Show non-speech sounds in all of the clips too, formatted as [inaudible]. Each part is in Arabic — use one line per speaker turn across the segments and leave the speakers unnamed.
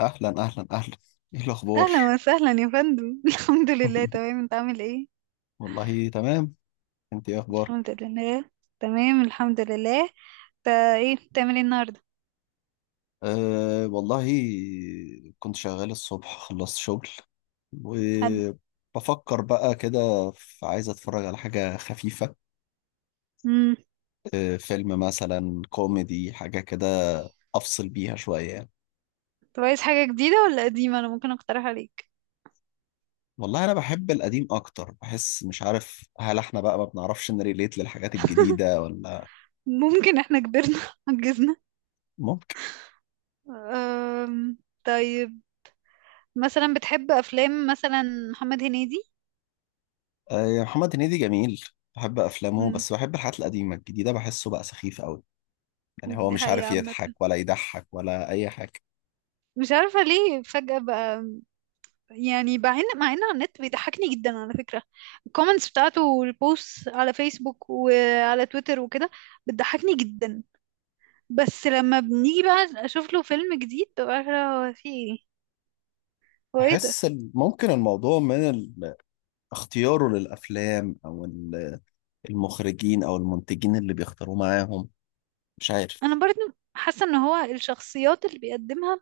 اهلا اهلا اهلا، ايه الاخبار؟
اهلا وسهلا يا فندم [laughs] الحمد لله
[laughs]
تمام، انت عامل ايه؟
والله تمام. انت ايه اخبارك؟
الحمد لله تمام، الحمد لله. انت ايه بتعمل ايه النهارده؟
أه والله، كنت شغال الصبح، خلصت شغل
حد
وبفكر بقى كده في عايز اتفرج على حاجة خفيفة.
امم
أه فيلم مثلا كوميدي حاجة كده، افصل بيها شوية يعني.
طب عايز حاجه جديده ولا قديمه؟ انا ممكن اقترح عليك.
والله انا بحب القديم اكتر، بحس مش عارف هل احنا بقى ما بنعرفش نريليت للحاجات الجديدة ولا.
ممكن احنا كبرنا [laughs] عجزنا. أم... طيب، مثلا بتحب افلام مثلا محمد هنيدي؟
آه، يا محمد هنيدي جميل. بحب افلامه،
امم
بس بحب الحاجات القديمه، الجديده بحسه بقى سخيف قوي. يعني هو
دي
مش
حقيقة
عارف
عامه،
يضحك ولا يضحك ولا اي حاجه.
مش عارفه ليه فجاه بقى. يعني مع ان على النت بيضحكني جدا على فكرة، الكومنتس بتاعته والبوست على فيسبوك وعلى تويتر وكده بتضحكني جدا. بس لما بنيجي بقى اشوف له فيلم جديد، ببقى عارفة هو في ايه، هو ايه ده.
بحس ممكن الموضوع من اختياره للافلام او المخرجين او المنتجين اللي بيختاروه معاهم، مش
انا
عارف.
برضه حاسة ان هو الشخصيات اللي بيقدمها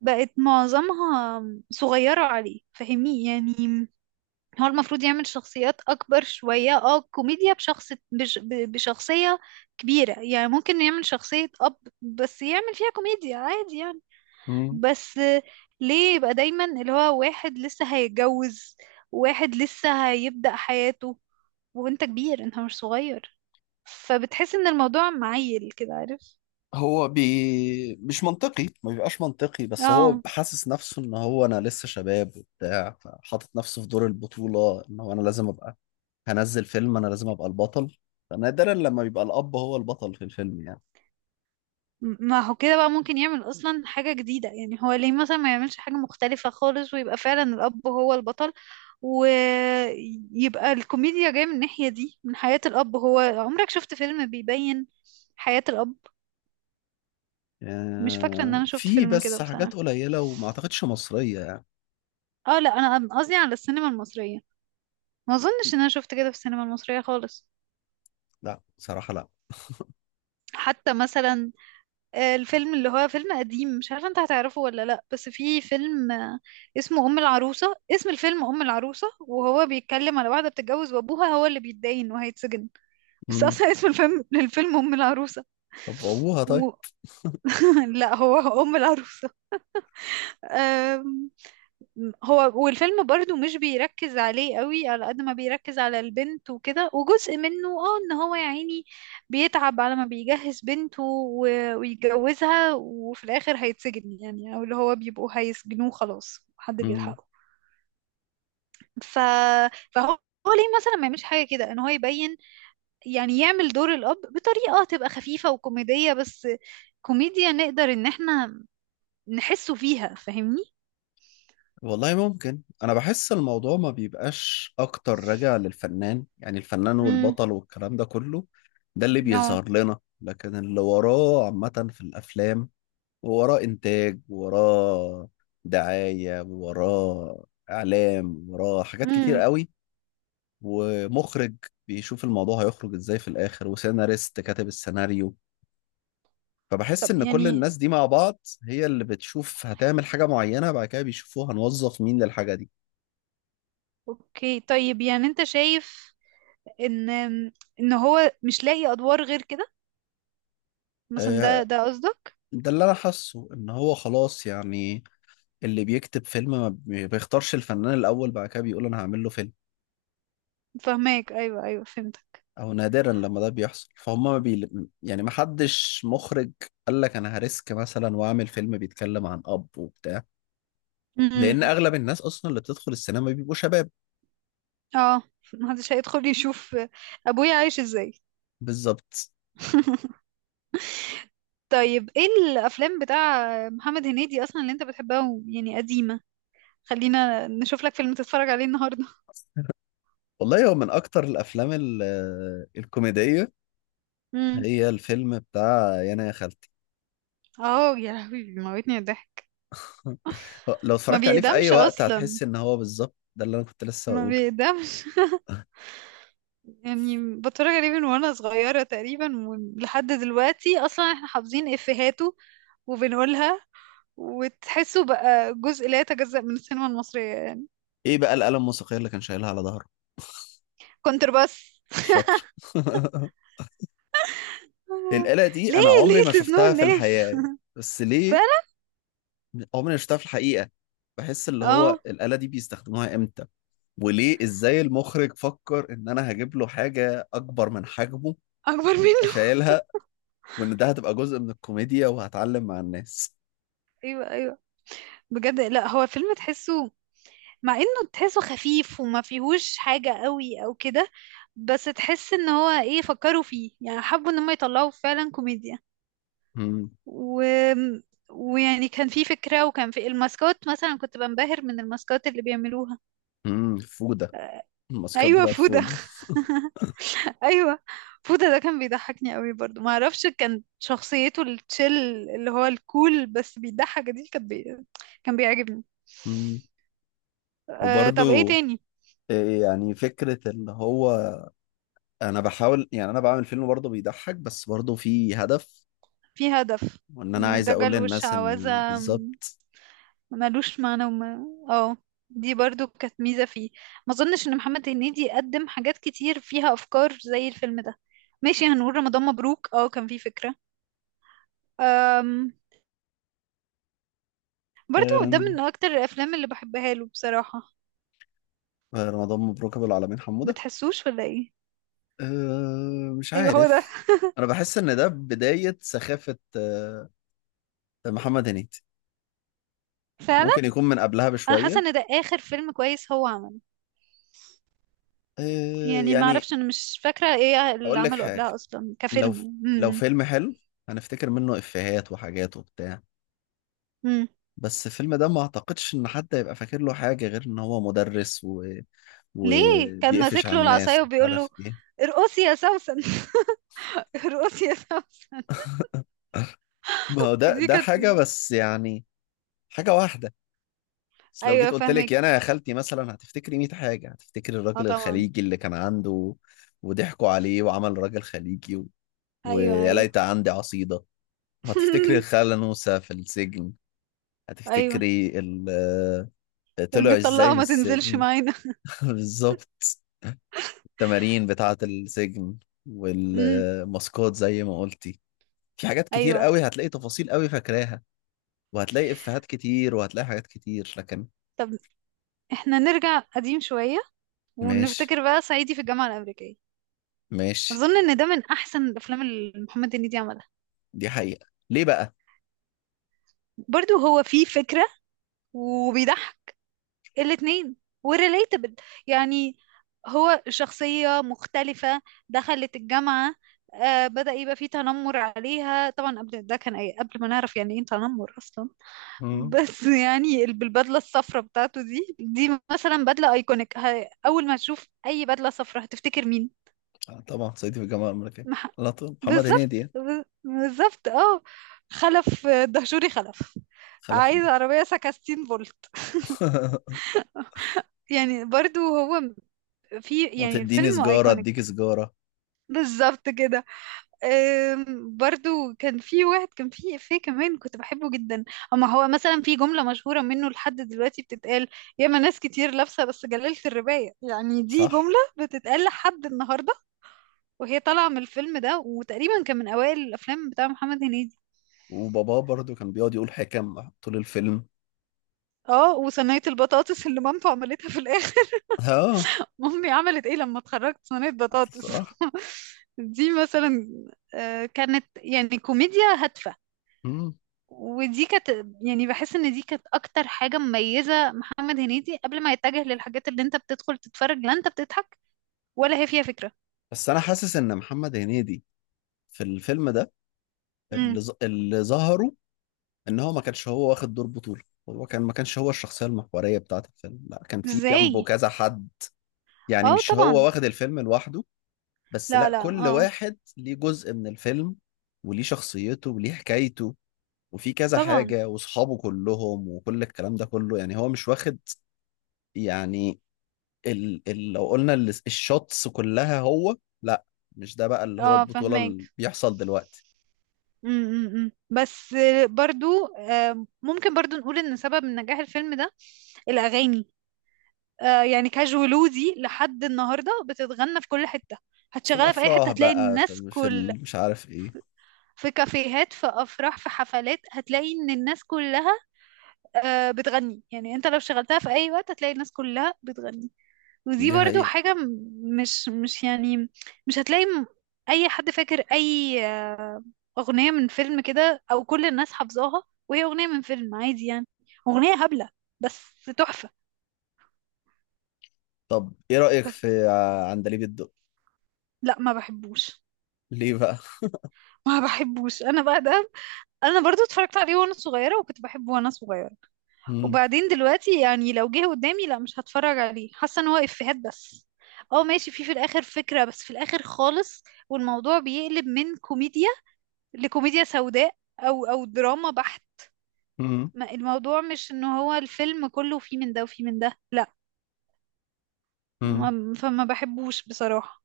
بقت معظمها صغيرة عليه، فاهمني يعني؟ هو المفروض يعمل شخصيات اكبر شوية، اه كوميديا بشخصية كبيرة يعني. ممكن يعمل شخصية اب بس يعمل فيها كوميديا عادي يعني. بس ليه يبقى دايما اللي هو واحد لسه هيتجوز، واحد لسه هيبدأ حياته، وانت كبير، انت مش صغير، فبتحس ان الموضوع معيل كده، عارف؟
مش منطقي، ما بيبقاش منطقي، بس هو
اه.
حاسس نفسه ان هو انا لسه شباب وبتاع، فحاطط نفسه في دور البطولة ان هو انا لازم ابقى هنزل فيلم انا لازم ابقى البطل. فنادرا لما بيبقى الاب هو البطل في الفيلم يعني.
ما هو كده بقى ممكن يعمل اصلا حاجة جديدة. يعني هو ليه مثلا ما يعملش حاجة مختلفة خالص ويبقى فعلا الاب هو البطل، ويبقى الكوميديا جاية من الناحية دي، من حياة الاب؟ هو عمرك شفت فيلم بيبين حياة الاب؟ مش فاكرة ان
آه،
انا شفت
في
فيلم كده
بس
بصراحة.
حاجات قليلة وما اعتقدش مصرية يعني.
اه لا، أنا قصدي على السينما المصرية، ما اظنش ان انا شفت كده في السينما المصرية خالص.
لا صراحة لا.
حتى مثلا الفيلم اللي هو فيلم قديم، مش عارفة انت هتعرفه ولا لا، بس في فيلم اسمه أم العروسة. اسم الفيلم أم العروسة، وهو بيتكلم على واحدة بتتجوز وأبوها هو اللي بيتدين وهيتسجن. بس
مم.
أصلا اسم الفيلم [laughs] للفيلم أم العروسة.
طب ابوها طيب.
و... [laughs] لا، هو أم العروسة. هو والفيلم برضو مش بيركز عليه قوي على قد ما بيركز على البنت وكده، وجزء منه اه ان هو يا عيني بيتعب على ما بيجهز بنته ويتجوزها، وفي الاخر هيتسجن يعني، او اللي هو بيبقوا هيسجنوه خلاص، حد
مم.
بيلحقه. ف... فهو، هو ليه مثلا ما يعملش حاجة كده، ان هو يبين يعني يعمل دور الاب بطريقة تبقى خفيفة وكوميدية، بس كوميديا نقدر ان احنا نحسه فيها، فاهمني؟
والله ممكن، انا بحس الموضوع ما بيبقاش اكتر راجع للفنان، يعني الفنان
امم.
والبطل والكلام ده كله ده اللي
اه.
بيظهر لنا، لكن اللي وراه عامة في الافلام وراه انتاج، وراه دعاية، وراه اعلام، وراه حاجات كتير
امم.
قوي، ومخرج بيشوف الموضوع هيخرج ازاي في الاخر، وسيناريست كاتب السيناريو. فبحس
طب
ان كل
يعني
الناس دي مع بعض هي اللي بتشوف هتعمل حاجة معينة، بعد كده بيشوفوها هنوظف مين للحاجة دي.
اوكي طيب، يعني انت شايف ان ان هو مش لاقي ادوار غير كده مثلا؟ ده
آه،
ده قصدك؟
ده اللي انا حاسه، ان هو خلاص يعني اللي بيكتب فيلم، ما بي- بيختارش الفنان الاول، بعد كده بيقول انا هعمل له فيلم.
فهماك، ايوه ايوه، فهمتك.
او نادرا لما ده بيحصل، فهم ما بي... يعني ما حدش مخرج قال لك انا هريسك مثلا واعمل فيلم بيتكلم عن اب وبتاع،
امم.
لان اغلب الناس اصلا اللي بتدخل السينما بيبقوا شباب.
اه محدش هيدخل يشوف ابويا عايش ازاي.
بالظبط.
[laughs] طيب ايه الافلام بتاع محمد هنيدي اصلا اللي انت بتحبها يعني قديمة؟ خلينا نشوف لك فيلم تتفرج عليه النهارده.
والله هو من اكتر الافلام الكوميديه
امم.
هي الفيلم بتاع يانا يا خالتي.
اه، يا لهوي بيموتني الضحك.
[laughs] لو
ما
اتفرجت عليه في اي
بيقدمش
وقت
اصلا،
هتحس ان هو بالظبط ده اللي انا كنت لسه
ما
هقوله.
بيقدمش. [laughs] يعني بتفرج عليه من وانا صغيرة تقريبا لحد دلوقتي، اصلا احنا حافظين افيهاته وبنقولها، وتحسه بقى جزء لا يتجزأ من السينما المصرية يعني.
ايه بقى الآلة الموسيقية اللي كان شايلها على ظهره؟
كونترباس.
الشطر. [laughs]
[laughs]
الآلة دي
ليه
انا عمري
ليه
ما
تزنون
شفتها في
الناس؟
الحياة يعني.
[laughs]
بس ليه؟
فعلا.
عمري ما شفتها في الحقيقة. بحس اللي
اه.
هو الآلة دي بيستخدموها امتى؟ وليه؟ ازاي المخرج فكر ان انا هجيب له حاجة اكبر من حجمه
اكبر
يبقى
منه.
شايلها، وان ده هتبقى جزء من الكوميديا وهتعلم مع الناس.
[laughs] ايوه ايوه، بجد. لا هو فيلم تحسه، مع انه تحسه خفيف وما فيهوش حاجة قوي او كده، بس تحس ان هو ايه فكروا فيه يعني، حبوا ان هم يطلعوا فعلا كوميديا.
امم
و... ويعني كان في فكرة، وكان في الماسكات مثلا، كنت بنبهر من الماسكات اللي بيعملوها.
فودة، الماسكات
ايوه
بتاعت
فودة.
فودة.
[laughs] ايوه فودة ده كان بيضحكني قوي برضو. ما اعرفش، كان شخصيته التشيل اللي هو الكول بس بيضحك دي، كان كان بيعجبني.
امم.
أه طب ايه
وبرضو
تاني؟
إيه، يعني فكرة اللي هو انا بحاول، يعني انا بعمل فيلم برضه بيضحك بس برضه في هدف،
في هدف،
وان انا
من
عايز اقول
الدجل
للناس ان
والشعوذة،
بالظبط.
ملوش معنى. وما اه دي برضو كانت ميزة فيه. ما اظنش ان محمد هنيدي قدم حاجات كتير فيها افكار زي الفيلم ده. ماشي، هنقول رمضان مبروك، اه كان فيه فكرة. أم... برضو ده
آم،
من اكتر الافلام اللي بحبها له بصراحة.
رمضان مبروك ابو العالمين حمودة.
بتحسوش ولا ايه؟
آم، مش
ايوه، هو ده،
عارف، انا بحس ان ده بداية سخافة آه، محمد هنيدي.
فعلا.
ممكن يكون من قبلها
انا حاسه
بشوية.
ان ده اخر فيلم كويس هو عمله.
آه،
يعني ما
يعني
اعرفش، انا مش فاكره ايه اللي
هقول لك
عمله
حاجة.
قبلها اصلا
لو
كفيلم.
لو
امم.
فيلم حلو هنفتكر منه افيهات وحاجات وبتاع،
امم.
بس الفيلم ده ما اعتقدش ان حد هيبقى فاكر له حاجة غير ان هو مدرس و...
ليه كان
وبيقفش
ماسك
على
له
الناس
العصايه
مش
وبيقول له
عارف ايه.
ارقصي يا سوسن؟ [laughs] ارقصي يا سوسن.
ما هو ده
دي
ده
كانت،
حاجة بس، يعني حاجة واحدة. بس لو جيت
ايوه
قلت لك
فاهمك،
يا انا يا خالتي مثلا هتفتكري 100 حاجة، هتفتكري
اه
الراجل
طبعا.
الخليجي اللي كان عنده وضحكوا عليه وعمل راجل خليجي و...
ايوه
ويا
ايوه.
ليت عندي عصيدة. وهتفتكري
[laughs]
الخالة نوسة في السجن،
ايوه،
هتفتكري ال... طلع ازاي
المطلقه
من
ما تنزلش
السجن.
معانا.
[laughs] بالظبط. التمارين بتاعة السجن
امم.
والماسكات زي ما قلتي، في حاجات كتير
ايوه.
قوي هتلاقي تفاصيل قوي فاكراها، وهتلاقي إفيهات كتير، وهتلاقي حاجات كتير، لكن
طب احنا نرجع قديم شويه
ماشي
ونفتكر بقى صعيدي في الجامعه الامريكيه.
ماشي.
اظن ان ده من احسن الافلام اللي محمد هنيدي عملها.
دي حقيقة، ليه بقى؟
برضو هو فيه فكره وبيضحك الاتنين، وريليتابل يعني. هو شخصيه مختلفه دخلت الجامعه، آه بدأ يبقى فيه تنمر عليها طبعا، قبل ده كان، أي قبل ما نعرف يعني ايه تنمر اصلا.
مم.
بس [laughs] يعني بالبدله الصفراء بتاعته دي، دي مثلا بدله ايكونيك. اول ما تشوف اي بدله صفراء هتفتكر مين؟
آه، طبعا صعيدي في الجامعة الأمريكية،
مح...
على طول محمد هنيدي يعني.
بالظبط، اه. خلف، دهشوري خلف.
خلف
عايز
الضجة.
عربيه سكستين فولت.
[laughs]
يعني برضو هو في يعني
وتديني
الفيلم
سجارة أديك
ايكونيك.
سجارة.
بالظبط كده. برضو كان في واحد، كان في إفيه كمان كنت بحبه جدا، اما هو مثلا في جملة مشهورة منه لحد دلوقتي بتتقال: ياما ناس كتير لابسة بس جلالة الرباية. يعني دي
صح،
جملة بتتقال لحد النهاردة، وهي طالعة من الفيلم ده، وتقريبا كان من أوائل الأفلام بتاع محمد هنيدي.
وباباه برضو كان بيقعد يقول حكم طول الفيلم.
اه، وصينية البطاطس اللي مامته عملتها في الآخر.
اه
[laughs] مامي عملت ايه لما اتخرجت؟ صينية بطاطس.
صح.
[laughs] دي مثلا كانت يعني كوميديا هادفة.
مم.
ودي كانت، يعني بحس ان دي كانت اكتر حاجة مميزة محمد هنيدي قبل ما يتجه للحاجات اللي انت بتدخل تتفرج لا انت بتضحك ولا هي فيها فكرة.
بس أنا حاسس إن محمد هنيدي في الفيلم ده
امم.
اللي ظهروا ان هو ما كانش هو واخد دور بطولة، هو كان ما كانش هو الشخصية المحورية بتاعة الفيلم، لا كان في جنبه
ازاي؟
كذا حد. يعني
اه
مش هو
طبعا.
واخد الفيلم لوحده، بس
لا
لا
لا،
كل
اه
واحد ليه جزء من الفيلم وليه شخصيته وليه حكايته، وفي كذا
طبعا.
حاجة وصحابه كلهم وكل الكلام ده كله. يعني هو مش واخد يعني ال ال لو قلنا ال- الشوتس كلها هو، لا مش ده بقى اللي هو
اه
البطولة اللي
فهماك.
بيحصل دلوقتي.
امم. بس برضو ممكن برضو نقول ان سبب نجاح الفيلم ده الاغاني. يعني كاجولو دي لحد النهارده بتتغنى في كل حتة.
في
هتشغلها في اي حتة
الأفراح
هتلاقي
بقى،
الناس
في, في
كل،
ال- مش عارف ايه.
في كافيهات، في افراح، في حفلات، هتلاقي ان الناس كلها بتغني. يعني انت لو شغلتها في اي وقت هتلاقي الناس كلها بتغني. ودي
دي
برضو
حقيقة.
حاجة مش يعني مش هتلاقي اي حد فاكر اي اغنية من فيلم كده، او كل الناس حافظاها وهي اغنية من فيلم عادي يعني. اغنية هبلة بس تحفة.
طب ايه رأيك
ف-
في عندليب الدق؟
لا، ما بحبوش.
ليه بقى؟
ما بحبوش انا بقى ده. انا برضو اتفرجت عليه وانا صغيرة وكنت بحبه وانا صغيرة،
مم.
وبعدين دلوقتي يعني لو جه قدامي لا مش هتفرج عليه، حاسه ان هو افيهات بس. اه ماشي، في في الاخر فكره بس في الاخر خالص، والموضوع بيقلب من كوميديا لكوميديا سوداء او دراما بحت.
مم.
الموضوع مش ان هو الفيلم كله فيه من ده وفيه من ده، لا.
مم.
فما بحبوش بصراحه.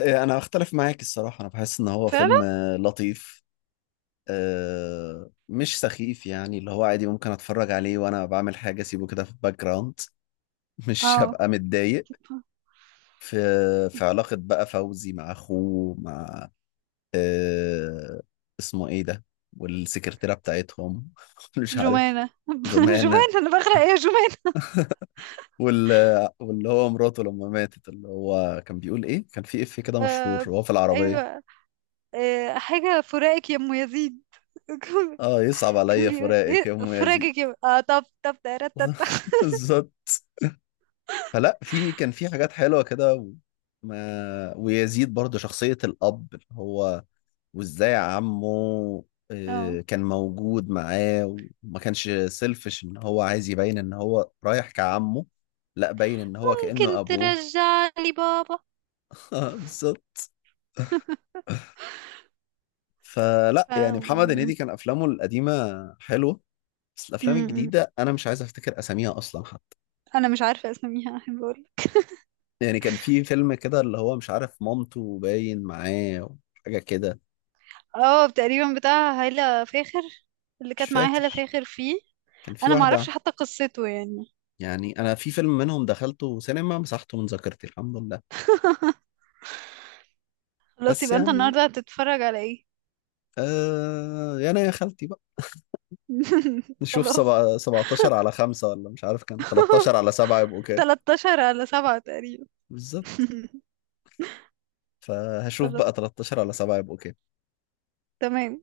إيه، انا اختلف معاك الصراحة، انا بحس ان هو
فعلا.
فيلم آه، لطيف آه، مش سخيف، يعني اللي هو عادي ممكن اتفرج عليه وانا بعمل حاجة، اسيبه كده في الباك جراوند. [laughs] مش
اه.
هبقى متضايق. في في علاقة بقى فوزي مع اخوه مع آه، اسمه ايه ده، والسكرتيرة بتاعتهم. [laughs] مش عارف،
جمانة. [laughs]
جمانة.
جمانة، انا بغرق ايه يا جمانة.
وال... واللي هو مراته لما ماتت اللي هو كان بيقول ايه، كان في اف كده مشهور
آه،
وهو في العربية.
ايوه. آه، حاجة فراقك يا ام يزيد. [laughs]
اه، يصعب
كان
عليا
بيقول
فراقك يا
ايه؟
ام يزيد.
فراجي كده اه، طب طب ترتت.
[laughs] بالظبط. فلا في كان في حاجات حلوة كده و... ما ويزيد برضه شخصية الأب اللي هو، وازاي عمه
اه،
آه، كان موجود معاه، وما كانش سيلفش ان هو عايز يبين ان هو رايح كعمه، لا باين ان هو كأنه
ممكن
ابوه.
ترجع لي بابا.
[laughs] بالظبط. فلا
ف
يعني محمد
م-
هنيدي كان افلامه القديمه حلوه، بس الافلام
م-
الجديده انا مش عايز افتكر اساميها اصلا حتى.
انا مش عارفه اسميها، احب اقول.
يعني كان في فيلم كده اللي هو مش عارف مامته باين معاه وحاجه كده.
اه تقريبا بتاع هالة فاخر، اللي
مش
كانت معايا هالة
فاكر،
فاخر فيه.
كان في
انا ما
واحده،
اعرفش حتى قصته يعني.
يعني انا في فيلم منهم دخلته سينما مسحته من ذاكرتي، الحمد لله.
[laughs] خلاص،
بس
يبقى انت
يعني
النهارده هتتفرج على ايه؟
آه يا انا يا خالتي بقى.
[laughs]
نشوف
خلاص.
سبعة 17 على 5، ولا مش عارف كان 13 على 7 يبقوا
[laughs]
كام؟
13 على 7 تقريبا.
بالظبط،
[laughs]
فهشوف
خلاص،
بقى 13 على 7 يبقوا كام؟
تمام.